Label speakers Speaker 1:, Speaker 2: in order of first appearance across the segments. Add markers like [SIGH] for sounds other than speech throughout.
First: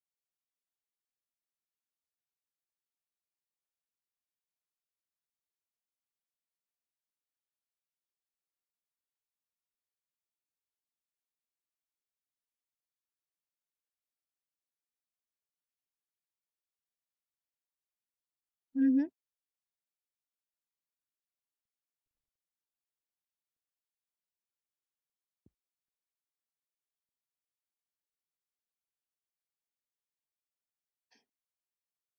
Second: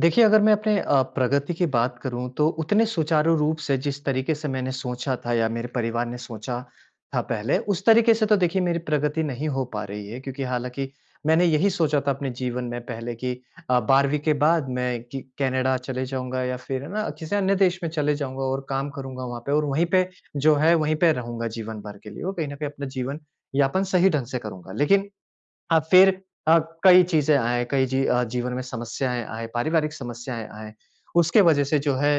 Speaker 1: देखिए, अगर मैं अपने प्रगति की बात करूँ तो उतने सुचारू रूप से जिस तरीके से मैंने सोचा था या मेरे परिवार ने सोचा था पहले, उस तरीके से तो देखिए मेरी प्रगति नहीं हो पा रही है क्योंकि हालाँकि मैंने यही सोचा था अपने जीवन में पहले कि 12वीं के बाद मैं कि कनाडा चले जाऊँगा या फिर है ना, किसी अन्य देश में चले जाऊँगा और
Speaker 2: हुँ,
Speaker 1: काम
Speaker 2: हुँ।
Speaker 1: करूँगा वहाँ पे और वहीं पे जो है, वहीं पे रहूँगा जीवन भर के लिए और कहीं न कहीं अपना जीवन यापन सही ढंग से करूँगा। लेकिन हाँ, फिर अ, कई चीज़ें आए, कई जीवन में समस्याएँ आए, पारिवारिक समस्याएँ आए। उसके वजह से जो है,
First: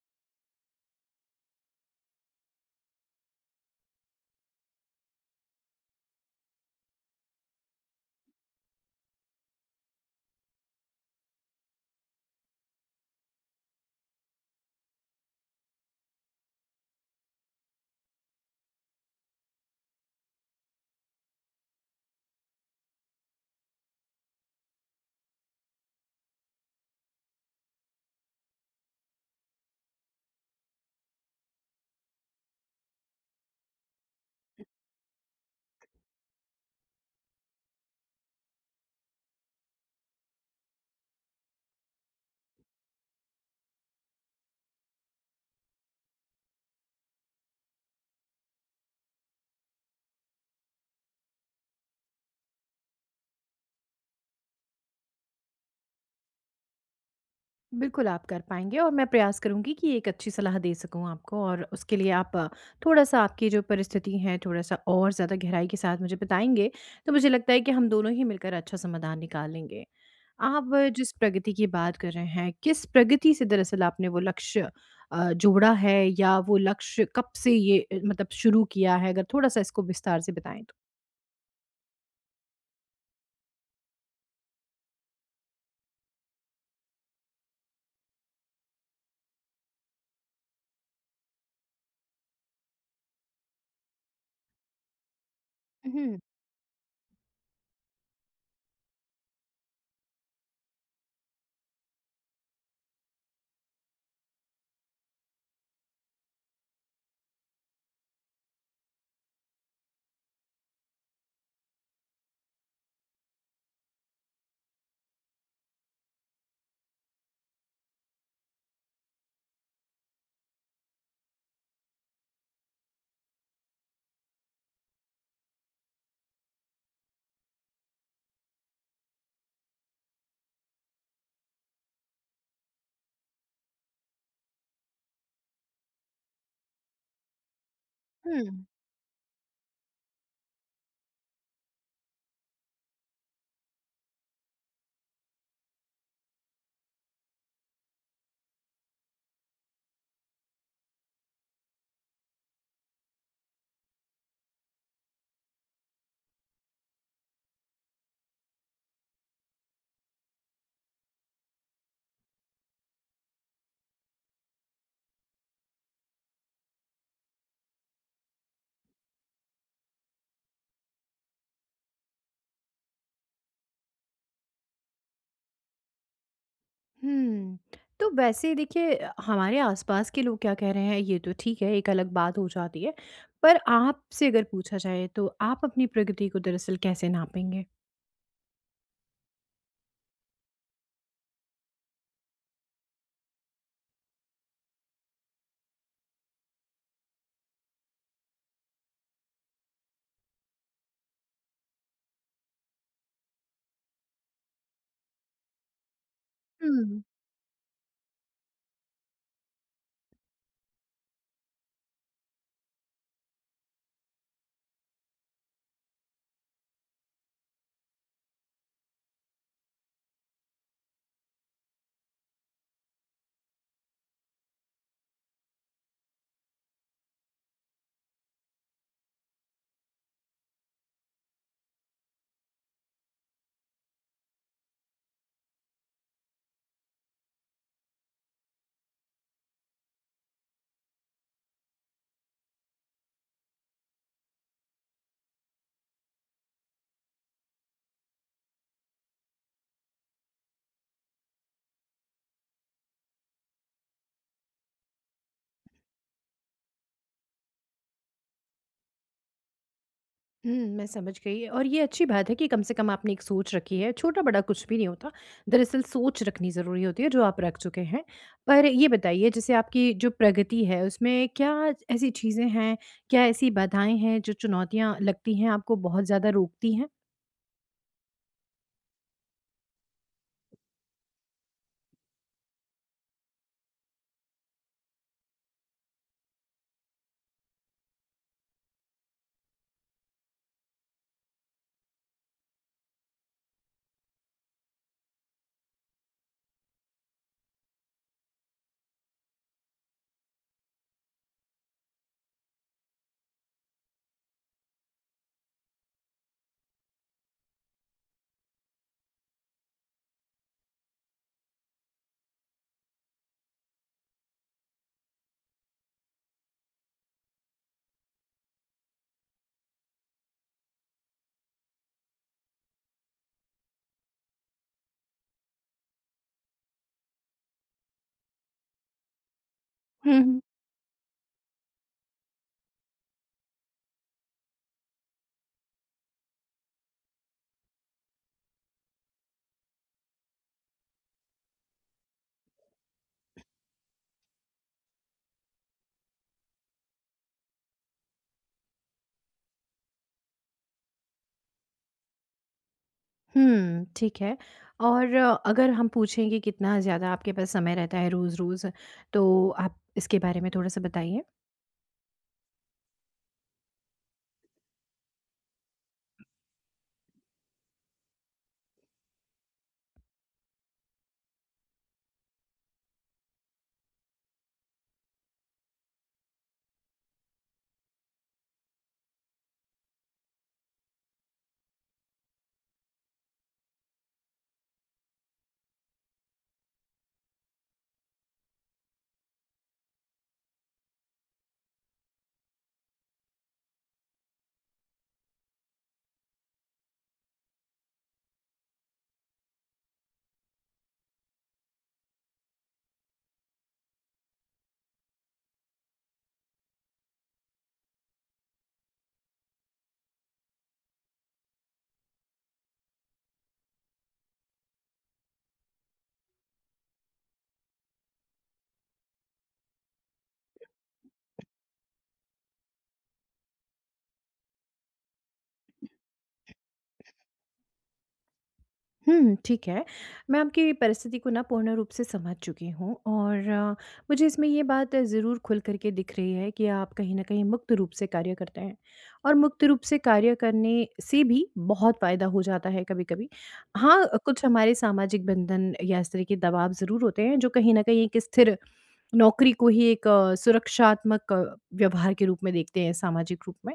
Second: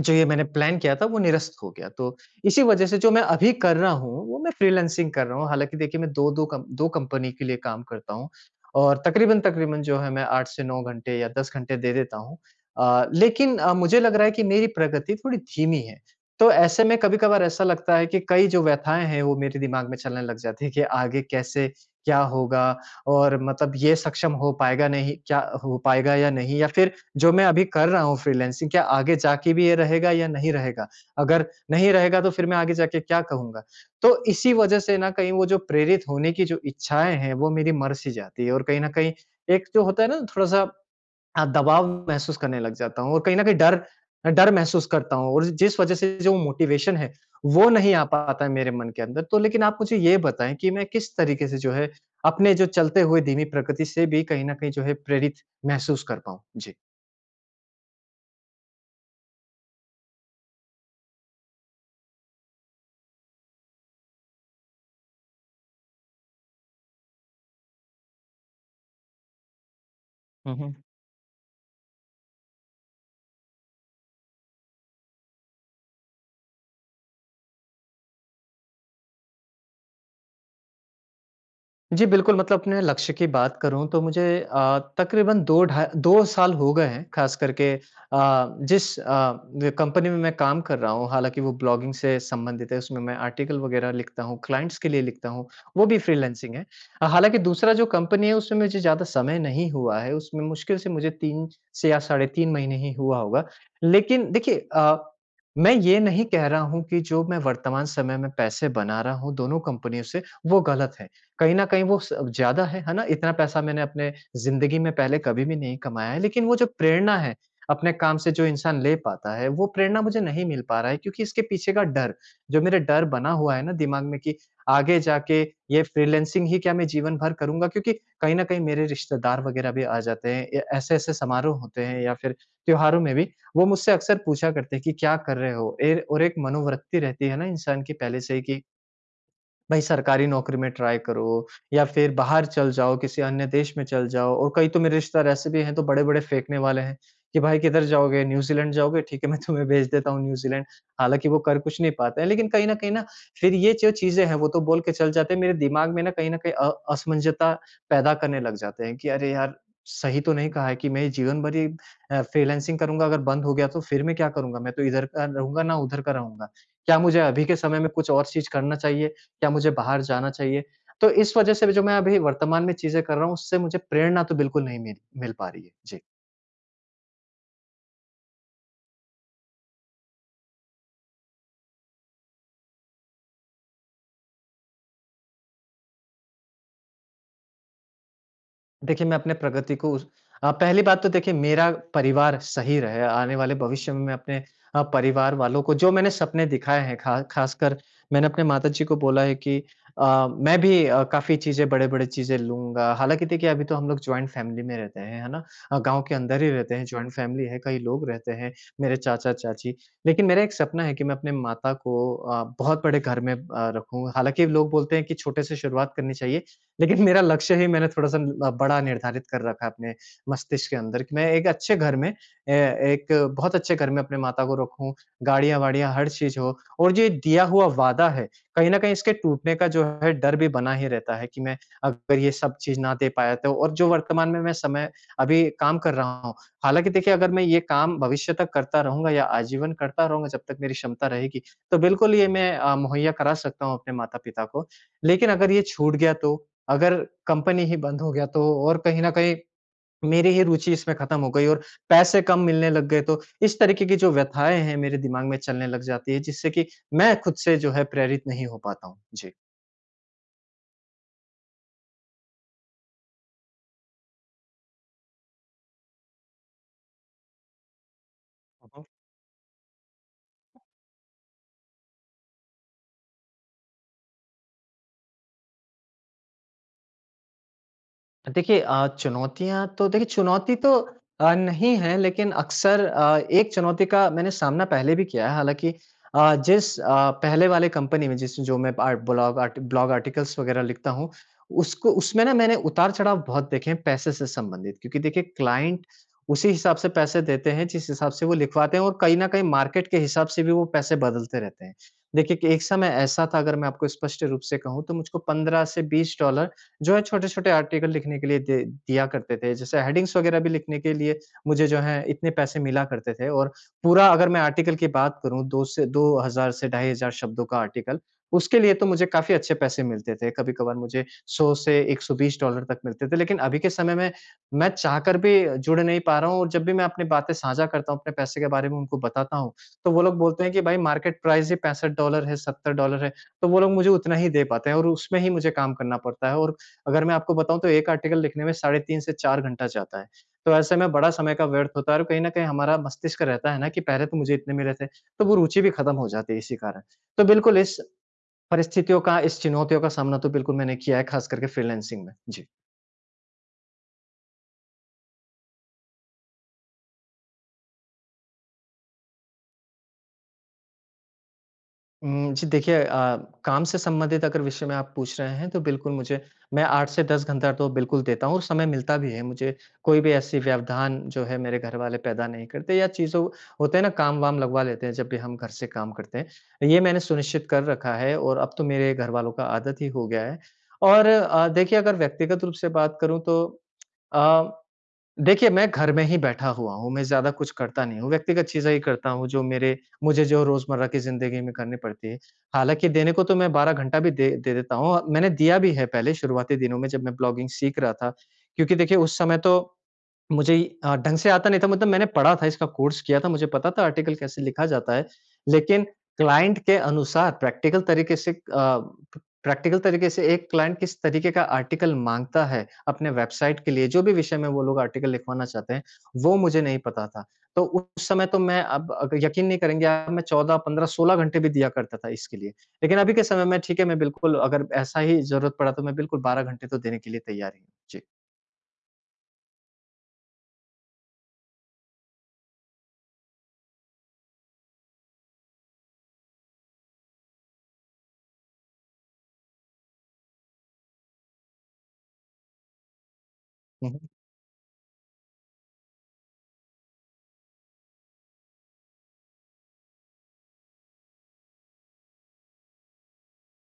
Speaker 1: जो ये मैंने प्लान किया था वो निरस्त हो गया। तो इसी वजह से जो मैं अभी कर रहा हूँ, वो मैं फ्रीलांसिंग कर रहा हूँ। हालाँकि देखिए मैं 2-2 कम 2 कंपनी के लिए काम करता हूँ और तकरीबन-तकरीबन जो है मैं 8 से 9 घंटे या 10 घंटे दे देता हूँ। लेकिन मुझे लग रहा है कि मेरी प्रगति थोड़ी धीमी है। तो ऐसे में कभी-कभार ऐसा लगता है कि कई जो व्यथाएँ हैं, वो मेरे दिमाग में चलने लग जाती है कि आगे कैसे, क्या होगा और मतलब ये सक्षम हो पाएगा नहीं क्या हो पाएगा या नहीं या फिर जो मैं अभी कर रहा हूँ फ्रीलांसिंग क्या आगे जाके भी ये रहेगा या नहीं रहेगा? अगर नहीं रहेगा तो फिर मैं आगे जाके क्या कहूँगा? तो इसी वजह से ना कहीं वो जो प्रेरित होने की जो इच्छाएँ हैं वो मेरी मर सी जाती है और कहीं न कहीं एक जो होता है ना थोड़ा-सा दबाव महसूस करने लग जाता हूँ और कहीं न कहीं डर महसूस करता हूँ और जिस वज़ह से जो मोटिवेशन है, वो नहीं आ पाता है मेरे मन के अंदर। तो लेकिन आप मुझे ये बताएँ कि मैं किस तरीके से जो है, अपने जो चलते हुए धीमी प्रकृति से भी कहीं न कहीं जो है प्रेरित महसूस कर पाऊँ? जी।
Speaker 2: बिल्कुल आप कर पाएँगे और मैं प्रयास करूँगी कि एक अच्छी सलाह दे सकूँ आपको और उसके लिए आप थोड़ा-सा आपकी जो परिस्थिति है थोड़ा-सा और ज़्यादा गहराई के साथ मुझे बताएँगे, तो मुझे लगता है कि हम दोनों ही मिलकर अच्छा समाधान निकाल लेंगे।
Speaker 1: हुँ,
Speaker 2: आप
Speaker 1: हुँ।
Speaker 2: जिस प्रगति की बात कर रहे हैं, किस प्रगति से दरअसल आपने वो लक्ष्य जोड़ा है या वो लक्ष्य कब से ये मतलब शुरू किया है? अगर थोड़ा-सा इसको विस्तार से बताएँ तो।
Speaker 1: जी, बिल्कुल, मतलब अपने लक्ष्य की बात करूँ तो मुझे तकरीबन 2 साल हो गए हैं, ख़ास करके जिस अ, व कंपनी में मैं काम कर रहा हूँ, हालाँकि वो ब्लॉगिंग से संबंधित है, उसमें मैं आर्टिकल वग़ैरह लिखता हूँ, क्लाइंट्स के लिए लिखता हूँ, वो भी
Speaker 2: हुँ,
Speaker 1: फ्रीलांसिंग है। हालाँकि दूसरा जो कंपनी है, उसमें मुझे ज़्यादा समय नहीं हुआ है, उसमें मुश्किल से मुझे 3 से या साढ़े 3 महीने ही हुआ होगा। लेकिन देखिए मैं ये नहीं कह रहा हूँ कि जो मैं वर्तमान समय में पैसे बना रहा हूँ दोनों कंपनियों से, वो गलत है। कहीं न कहीं वो स ज़्यादा है ना? इतना पैसा मैंने अपने ज़िंदगी में पहले कभी भी नहीं कमाया है, लेकिन वो जो प्रेरणा है, अपने काम से जो इंसान ले पाता है, वो प्रेरणा मुझे नहीं मिल पा रहा है क्योंकि इसके पीछे का डर, जो मेरे डर बना हुआ है ना दिमाग में कि आगे जाके ये फ्रीलांसिंग ही क्या मैं जीवन भर करूँगा? क्योंकि कहीं न कहीं मेरे रिश्तेदार वग़ैरह भी आ जाते हैं, ए ऐसे-ऐसे समारोह होते हैं या फिर त्योहारों में भी, वो मुझसे अक्सर पूछा करते हैं कि, "क्या कर रहे हो?" एर और एक मनोवृत्ति रहती है ना इंसान की पहले से ही कि
Speaker 2: हुँ।
Speaker 1: भाई सरकारी नौकरी में ट्राई करो या फिर बाहर चल जाओ, किसी अन्य देश में चल जाओ और कई तो मेरे रिश्तेदार ऐसे भी हैं तो बड़े-बड़े फेंकने वाले हैं कि भाई किधर जाओगे? न्यूज़ीलैंड जाओगे? ठीक है मैं तुम्हें भेज देता हूँ न्यूज़ीलैंड। हालाँकि वो कर कुछ नहीं पाते हैं लेकिन कहीं न कहीं ना फिर ये जो चीज़ें हैं वो तो बोल के चल जाते हैं, मेरे दिमाग में ना कहीं न कहीं असमंजसता पैदा करने लग जाते हैं कि अरे यार! सही तो नहीं कहा है कि मैं जीवन भर ये फ्रीलांसिंग करूँगा अगर बंद हो गया तो फिर मैं क्या करूँगा? मैं तो इधर का रहूँगा ना उधर का रहूँगा। क्या मुझे अभी के समय में कुछ और चीज़ करना चाहिए? क्या मुझे बाहर जाना चाहिए? तो इस वज़ह से भी जो मैं अभी वर्तमान में चीज़ें कर रहा हूँ उससे मुझे प्रेरणा तो बिल्कुल नहीं मिल मिल पा रही है। जी।
Speaker 2: हुँ। तो वैसे देखिए हमारे आस-पास के लोग क्या कह रहे हैं ये तो ठीक है, एक अलग बात हो जाती है। पर आपसे अगर पूछा जाए तो आप अपनी प्रगति को दरअसल कैसे नापेंगे?
Speaker 1: देखिए, मैं अपने प्रगति को पहली बात तो देखिए मेरा परिवार सही रहे, आने वाले भविष्य में मैं अपने परिवार वालों को जो मैंने सपने दिखाए हैं, खा खासकर मैंने अपने माताजी को बोला है कि मैं भी काफ़ी चीज़ें बड़े-बड़े चीज़ें लूँगा। हालाँकि देखिए अभी तो हम लोग जॉइंट फैमिली में रहते हैं, है ना? गाँव के अंदर ही रहते हैं,
Speaker 2: हुँ।
Speaker 1: जॉइंट फैमिली है, कई लोग रहते हैं, मेरे चाचा-चाची। लेकिन मेरा एक सपना है कि मैं अपने माता को बहुत बड़े घर में रखूँ। हालाँकि लोग बोलते हैं कि छोटे से शुरुआत करनी चाहिए, लेकिन मेरा लक्ष्य ही मैंने थोड़ा-सा बड़ा निर्धारित कर रखा है अपने मस्तिष्क के अंदर कि मैं एक बहुत अच्छे घर में अपने माता को रखूँ, गाड़ियाँ-वाड़ियाँ हर चीज़ हो और ये दिया हुआ वादा है, कहीं न कहीं इसके टूटने का जो है डर भी बना ही रहता है कि मैं अगर ये सब चीज़ ना दे पाया तो और जो वर्तमान में मैं समय अभी काम कर रहा हूँ, हालाँकि देखिए अगर मैं ये काम भविष्य तक करता रहूँगा या आजीवन करता रहूँगा जब तक मेरी क्षमता रहेगी, तो बिल्कुल ये मैं मुहैया करा सकता हूँ अपने माता-पिता को। लेकिन अगर ये छूट गया तो? अगर कंपनी ही बंद हो गया तो और कहीं न कहीं मेरी ही रुचि इसमें ख़त्म हो गई और पैसे कम मिलने लग गए तो इस तरीके की जो व्यथाएँ हैं मेरे दिमाग में चलने लग जाती है जिससे कि मैं खुद से जो है प्रेरित नहीं हो पाता हूँ। जी।
Speaker 2: हुँ, मैं समझ गई और ये अच्छी बात है कि कम से कम आपने एक सोच रखी है, छोटा-बड़ा कुछ भी नहीं होता। दरअसल सोच रखनी ज़रूरी होती है जो आप रख चुके हैं। पर ये बताइए जैसे आपकी जो प्रगति है उसमें क्या ऐसी चीज़ें हैं, क्या ऐसी बाधाएँ हैं जो चुनौतियाँ लगती हैं आपको बहुत ज़्यादा रोकती हैं?
Speaker 1: देखिए चुनौतियाँ तो देखिए चुनौती तो नहीं है लेकिन अक्सर एक चुनौती का मैंने सामना पहले भी किया है हालाँकि अ, जिस अ, पहले वाले कंपनी में जिस जो मैं आर्टिकल्स वग़ैरह लिखता हूँ, उसको उसमें ना मैंने उतार-चढ़ाव बहुत देखे हैं पैसे से संबंधित क्योंकि देखिए क्लाइंट उसी हिसाब से पैसे देते हैं जिस हिसाब से वो लिखवाते हैं और कहीं न कहीं मार्केट के हिसाब से भी वो पैसे बदलते रहते हैं। देखिए कि एक समय ऐसा था अगर मैं आपको स्पष्ट रूप से कहूँ तो मुझको 15 से $20 जो है छोटे-छोटे आर्टिकल लिखने के लिए दे दिया करते थे। जैसे हेडिंग्स वगैरह भी लिखने के लिए मुझे जो है इतने पैसे मिला करते थे और पूरा अगर मैं आर्टिकल की बात करूँ 2 से 2000 से 2,500 शब्दों का आर्टिकल, उसके लिए तो मुझे काफ़ी अच्छे पैसे मिलते थे। कभी-कभार मुझे 100 से $120 तक मिलते थे। लेकिन अभी के समय में मैं चाहकर भी जुड़ नहीं पा रहा हूँ और जब भी मैं अपनी बातें साझा करता हूँ, अपने पैसे के बारे में उनको बताता हूँ, तो वो लोग
Speaker 2: हुँ,
Speaker 1: बोलते हैं कि भाई मार्केट प्राइस ही $65 है, $70 है। तो वो लोग मुझे उतना ही दे पाते हैं और उसमें ही मुझे काम करना पड़ता है और अगर मैं आपको बताऊँ तो एक आर्टिकल लिखने में साढ़े 3 से 4 घंटा जाता है। तो ऐसे में बड़ा समय का व्यर्थ होता है और कहीं न कहीं हमारा मस्तिष्क रहता है ना कि पहले तो मुझे इतने मिले थे, तो वो रुचि भी खत्म हो जाती है इसी कारण। तो बिल्कुल इस परिस्थितियों का, इस चुनौतियों का सामना तो बिल्कुल मैंने किया है, खास करके फ्रीलांसिंग में। जी।
Speaker 2: हुँ, ठीक है और अगर हम पूछें कि कितना ज़्यादा आपके पास समय रहता है रोज़-रोज़, तो आप इसके बारे में थोड़ा-सा बताइए?
Speaker 1: जी देखिए काम से संबंधित अगर विषय में आप पूछ रहे हैं तो बिल्कुल मुझे मैं 8 से 10 घंटा तो बिल्कुल देता हूँ और समय मिलता भी है मुझे। कोई भी ऐसी व्यवधान जो है मेरे घर वाले पैदा नहीं करते या चीज़ों होते हैं ना काम-वाम लगवा लेते हैं जब भी हम घर से काम करते हैं। ये मैंने सुनिश्चित कर रखा है और अब तो मेरे घर वालों का आदत ही हो गया है। और देखिए अगर व्यक्तिगत रूप से बात करूँ तो अ देखिए, मैं घर में ही बैठा हुआ हूँ, मैं ज़्यादा कुछ करता नहीं हूँ, व्यक्तिगत चीज़ें ही करता हूँ जो मेरे मुझे जो रोज़मर्रा की ज़िंदगी में करनी पड़ती है। हालाँकि देने को तो मैं 12 घंटा भी दे दे देता हूँ, मैंने दिया भी है पहले शुरुआती दिनों में जब मैं ब्लॉगिंग सीख रहा था, क्योंकि देखिए उस समय तो मुझे ढंग से आता नहीं था मतलब मैंने पढ़ा था, इसका कोर्स किया था, मुझे पता था आर्टिकल कैसे लिखा जाता है। लेकिन क्लाइंट के अनुसार प्रैक्टिकल तरीके से एक क्लाइंट किस तरीके का आर्टिकल माँगता है, अपने वेबसाइट के लिए जो भी विषय में वो लोग आर्टिकल लिखवाना चाहते हैं, वो मुझे नहीं पता था। तो उस समय तो मैं अब अगर यकीन नहीं करेंगे आप मैं 14, 15, 16 घंटे भी दिया करता था इसके लिए। लेकिन अभी के समय में ठीक है, मैं बिल्कुल अगर ऐसा ही ज़रूरत पड़ा तो मैं बिल्कुल 12 घंटे तो देने के लिए तैयार ही हूँ। जी।
Speaker 2: हुँ, ठीक है। मैं आपकी परिस्थिति को ना पूर्ण रूप से समझ चुकी हूँ और मुझे इसमें ये बात ज़रूर खुल कर के दिख रही है कि आप कहीं न कहीं मुक्त रूप से कार्य करते हैं और मुक्त रूप से कार्य करने से भी बहुत फ़ायदा हो जाता है कभी-कभी।
Speaker 1: हुँ,
Speaker 2: हाँ,
Speaker 1: हुँ।
Speaker 2: कुछ हमारे सामाजिक बंधन या इस तरह के दबाव ज़रूर होते हैं जो कहीं न कहीं एक स्थिर नौकरी को ही एक सुरक्षात्मक व्यवहार के रूप में देखते हैं सामाजिक रूप में।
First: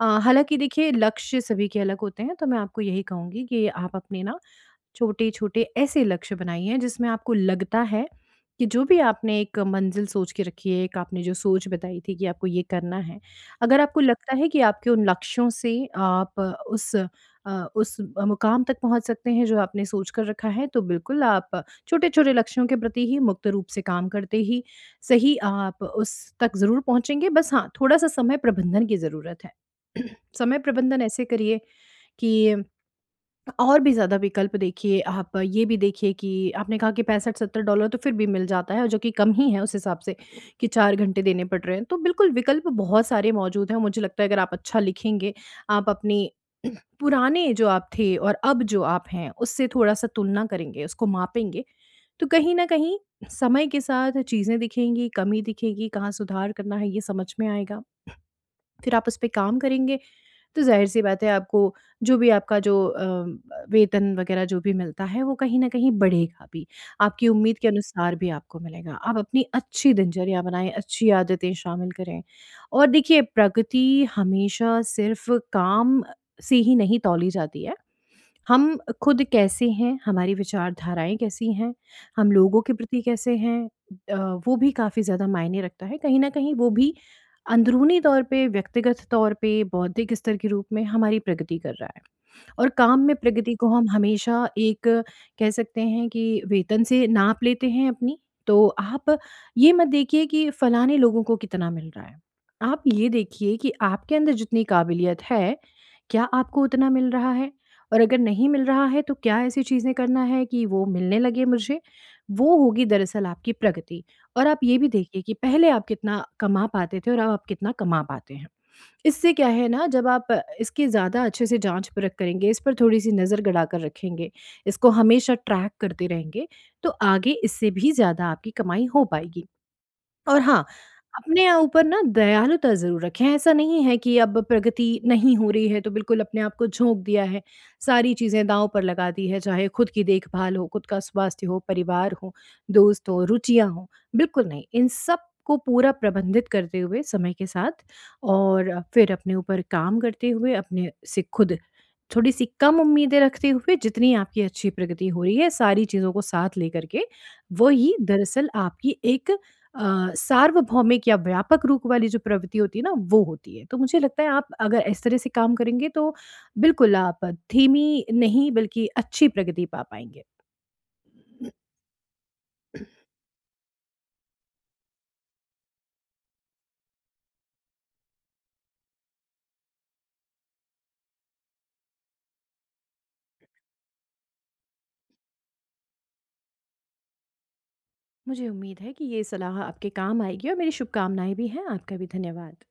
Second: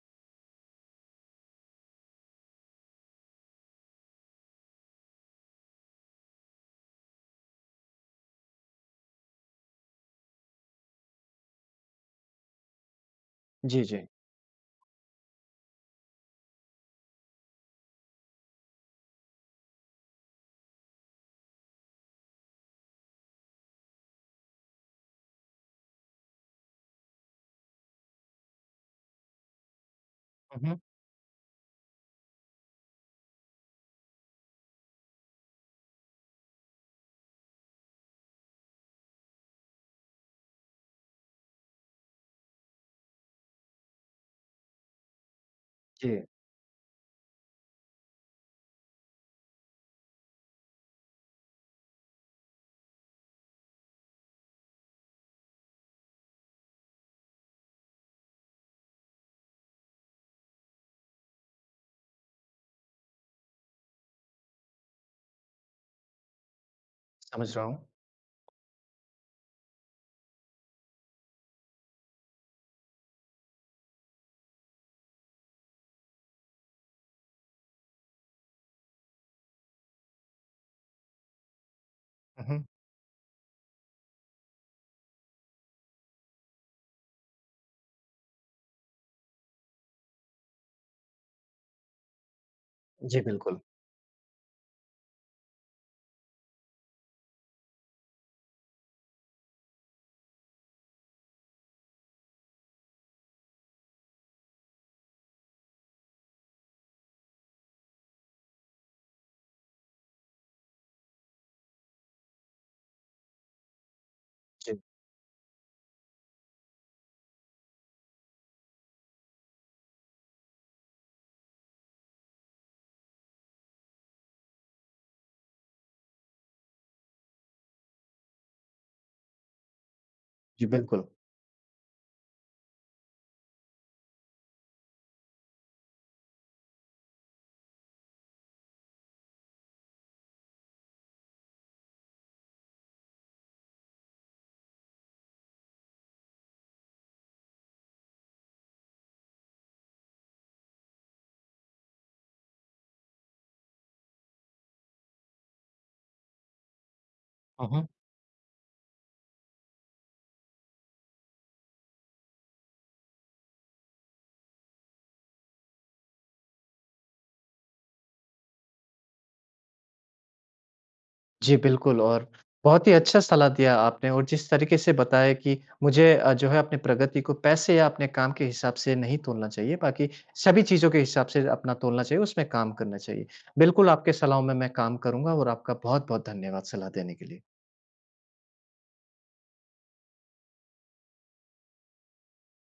Speaker 2: हालाँकि देखिए लक्ष्य सभी के अलग होते हैं, तो मैं आपको यही कहूँगी कि आप अपने ना छोटे-छोटे ऐसे लक्ष्य बनाइए हैं जिसमें आपको लगता है कि जो भी आपने एक मंज़िल सोच के रखी है, एक आपने जो सोच बताई थी कि आपको ये करना है। अगर
Speaker 1: जी,
Speaker 2: आपको
Speaker 1: जी।
Speaker 2: लगता है कि आपके उन लक्ष्यों से आप उस उस मुकाम तक पहुँच सकते हैं जो आपने सोच कर रखा है, तो बिल्कुल आप छोटे-छोटे लक्ष्यों के प्रति ही मुक्त रूप से काम करते ही सही आप उस तक ज़रूर पहुँचेंगे। बस हाँ, थोड़ा-सा समय प्रबंधन की ज़रूरत है। [CLEARS THROAT] समय
Speaker 1: हुँ, हुँ।
Speaker 2: प्रबंधन ऐसे करिए कि और भी ज़्यादा विकल्प देखिए आप ये भी देखिए कि आपने कहा कि 65-70 डॉलर तो फिर भी मिल जाता है और जो कि कम ही है उस हिसाब से कि 4 घंटे देने पड़ रहे हैं। तो बिल्कुल विकल्प बहुत सारे मौजूद हैं और मुझे लगता है अगर आप अच्छा लिखेंगे, आप
Speaker 1: जी।
Speaker 2: अपनी [CLEARS THROAT] पुराने जो आप थे और अब जो आप हैं उससे थोड़ा-सा तुलना करेंगे, उसको मापेंगे, तो कहीं न कहीं समय के साथ चीज़ें दिखेंगी, कमी दिखेगी, कहाँ सुधार करना है ये समझ में आएगा। फिर आप उस पे काम करेंगे तो ज़ाहिर-सी बात है आपको जो भी आपका जो वेतन वगैरह जो भी मिलता है वो कहीं न कहीं बढ़ेगा भी। आपकी
Speaker 1: समझ
Speaker 2: उम्मीद
Speaker 1: रहा
Speaker 2: के
Speaker 1: हूँ।
Speaker 2: अनुसार भी आपको मिलेगा। आप अपनी अच्छी दिनचर्या बनाएँ, अच्छी आदतें शामिल करें। और देखिए प्रगति हमेशा सिर्फ़ काम से ही नहीं तौली जाती है। हम खुद कैसे हैं, हमारी विचारधाराएँ कैसी हैं, हम
Speaker 1: हुँ,
Speaker 2: लोगों
Speaker 1: हुँ।
Speaker 2: के प्रति कैसे हैं, अ, वो भी काफ़ी ज़्यादा मायने रखता है। कहीं न कहीं वो भी अंदरूनी तौर पे, व्यक्तिगत तौर पे, बौद्धिक स्तर के रूप में हमारी प्रगति कर रहा है। और काम में
Speaker 1: जी,
Speaker 2: प्रगति
Speaker 1: बिल्कुल।
Speaker 2: को हम हमेशा एक कह सकते हैं कि वेतन से नाप लेते हैं अपनी, तो आप ये मत देखिए कि फलाने लोगों को कितना मिल रहा है। आप ये देखिए कि आपके अंदर जितनी काबिलियत है, क्या आपको उतना मिल रहा है? और अगर नहीं मिल रहा है तो क्या ऐसी चीज़ें करना है कि वो मिलने लगे मुझे, वो होगी दरअसल आपकी प्रगति। और आप ये
Speaker 1: जी,
Speaker 2: भी देखिए कि पहले आप कितना कमा पाते थे और अब आप कितना कमा पाते हैं। इससे क्या है ना जब आप इसकी ज़्यादा अच्छे से जाँच-परख करेंगे, इस पर थोड़ी-सी नज़र गड़ा कर रखेंगे, इसको हमेशा ट्रैक करते रहेंगे, तो आगे इससे भी ज़्यादा आपकी कमाई हो पाएगी। और हाँ,
Speaker 1: जी, बिल्कुल।
Speaker 2: अपने यहाँ ऊपर ना दयालुता ज़रूर रखें, ऐसा नहीं है कि अब प्रगति नहीं हो रही है तो बिल्कुल अपने आप को झोंक दिया है, सारी चीज़ें दाँव पर लगा दी है, चाहे खुद की देखभाल हो, खुद का स्वास्थ्य हो, परिवार हो, दोस्त हो, रुचियाँ हों, बिल्कुल नहीं। इन सब को पूरा प्रबंधित करते हुए समय के साथ और फिर अपने ऊपर काम करते हुए, अपने से खुद थोड़ी-सी कम उम्मीदें रखते हुए जितनी आपकी अच्छी प्रगति हो रही है, सारी चीज़ों को साथ लेकर के,
Speaker 1: हुँ, हुँ।
Speaker 2: वही दरअसल आपकी एक सार्वभौमिक या व्यापक रूप वाली जो प्रवृत्ति होती है ना वो होती है। तो मुझे लगता है आप अगर इस तरह से काम करेंगे तो बिल्कुल आप धीमी नहीं बल्कि अच्छी प्रगति पा पाएँगे।
Speaker 1: जी,
Speaker 2: [CLEARS THROAT]
Speaker 1: बिल्कुल और बहुत ही अच्छा सलाह दिया आपने और जिस तरीके से बताया कि मुझे जो है अपनी प्रगति को पैसे या अपने काम के हिसाब से नहीं तोलना चाहिए, बाकी सभी चीज़ों के हिसाब से अपना तोलना चाहिए, उसमें काम करना चाहिए। बिल्कुल, आपके सलाहों में मैं काम करूँगा और आपका बहुत-बहुत धन्यवाद सलाह देने के लिए।
Speaker 2: मुझे उम्मीद है कि ये सलाह आपके काम आएगी और मेरी शुभकामनाएँ भी हैं। आपका भी धन्यवाद।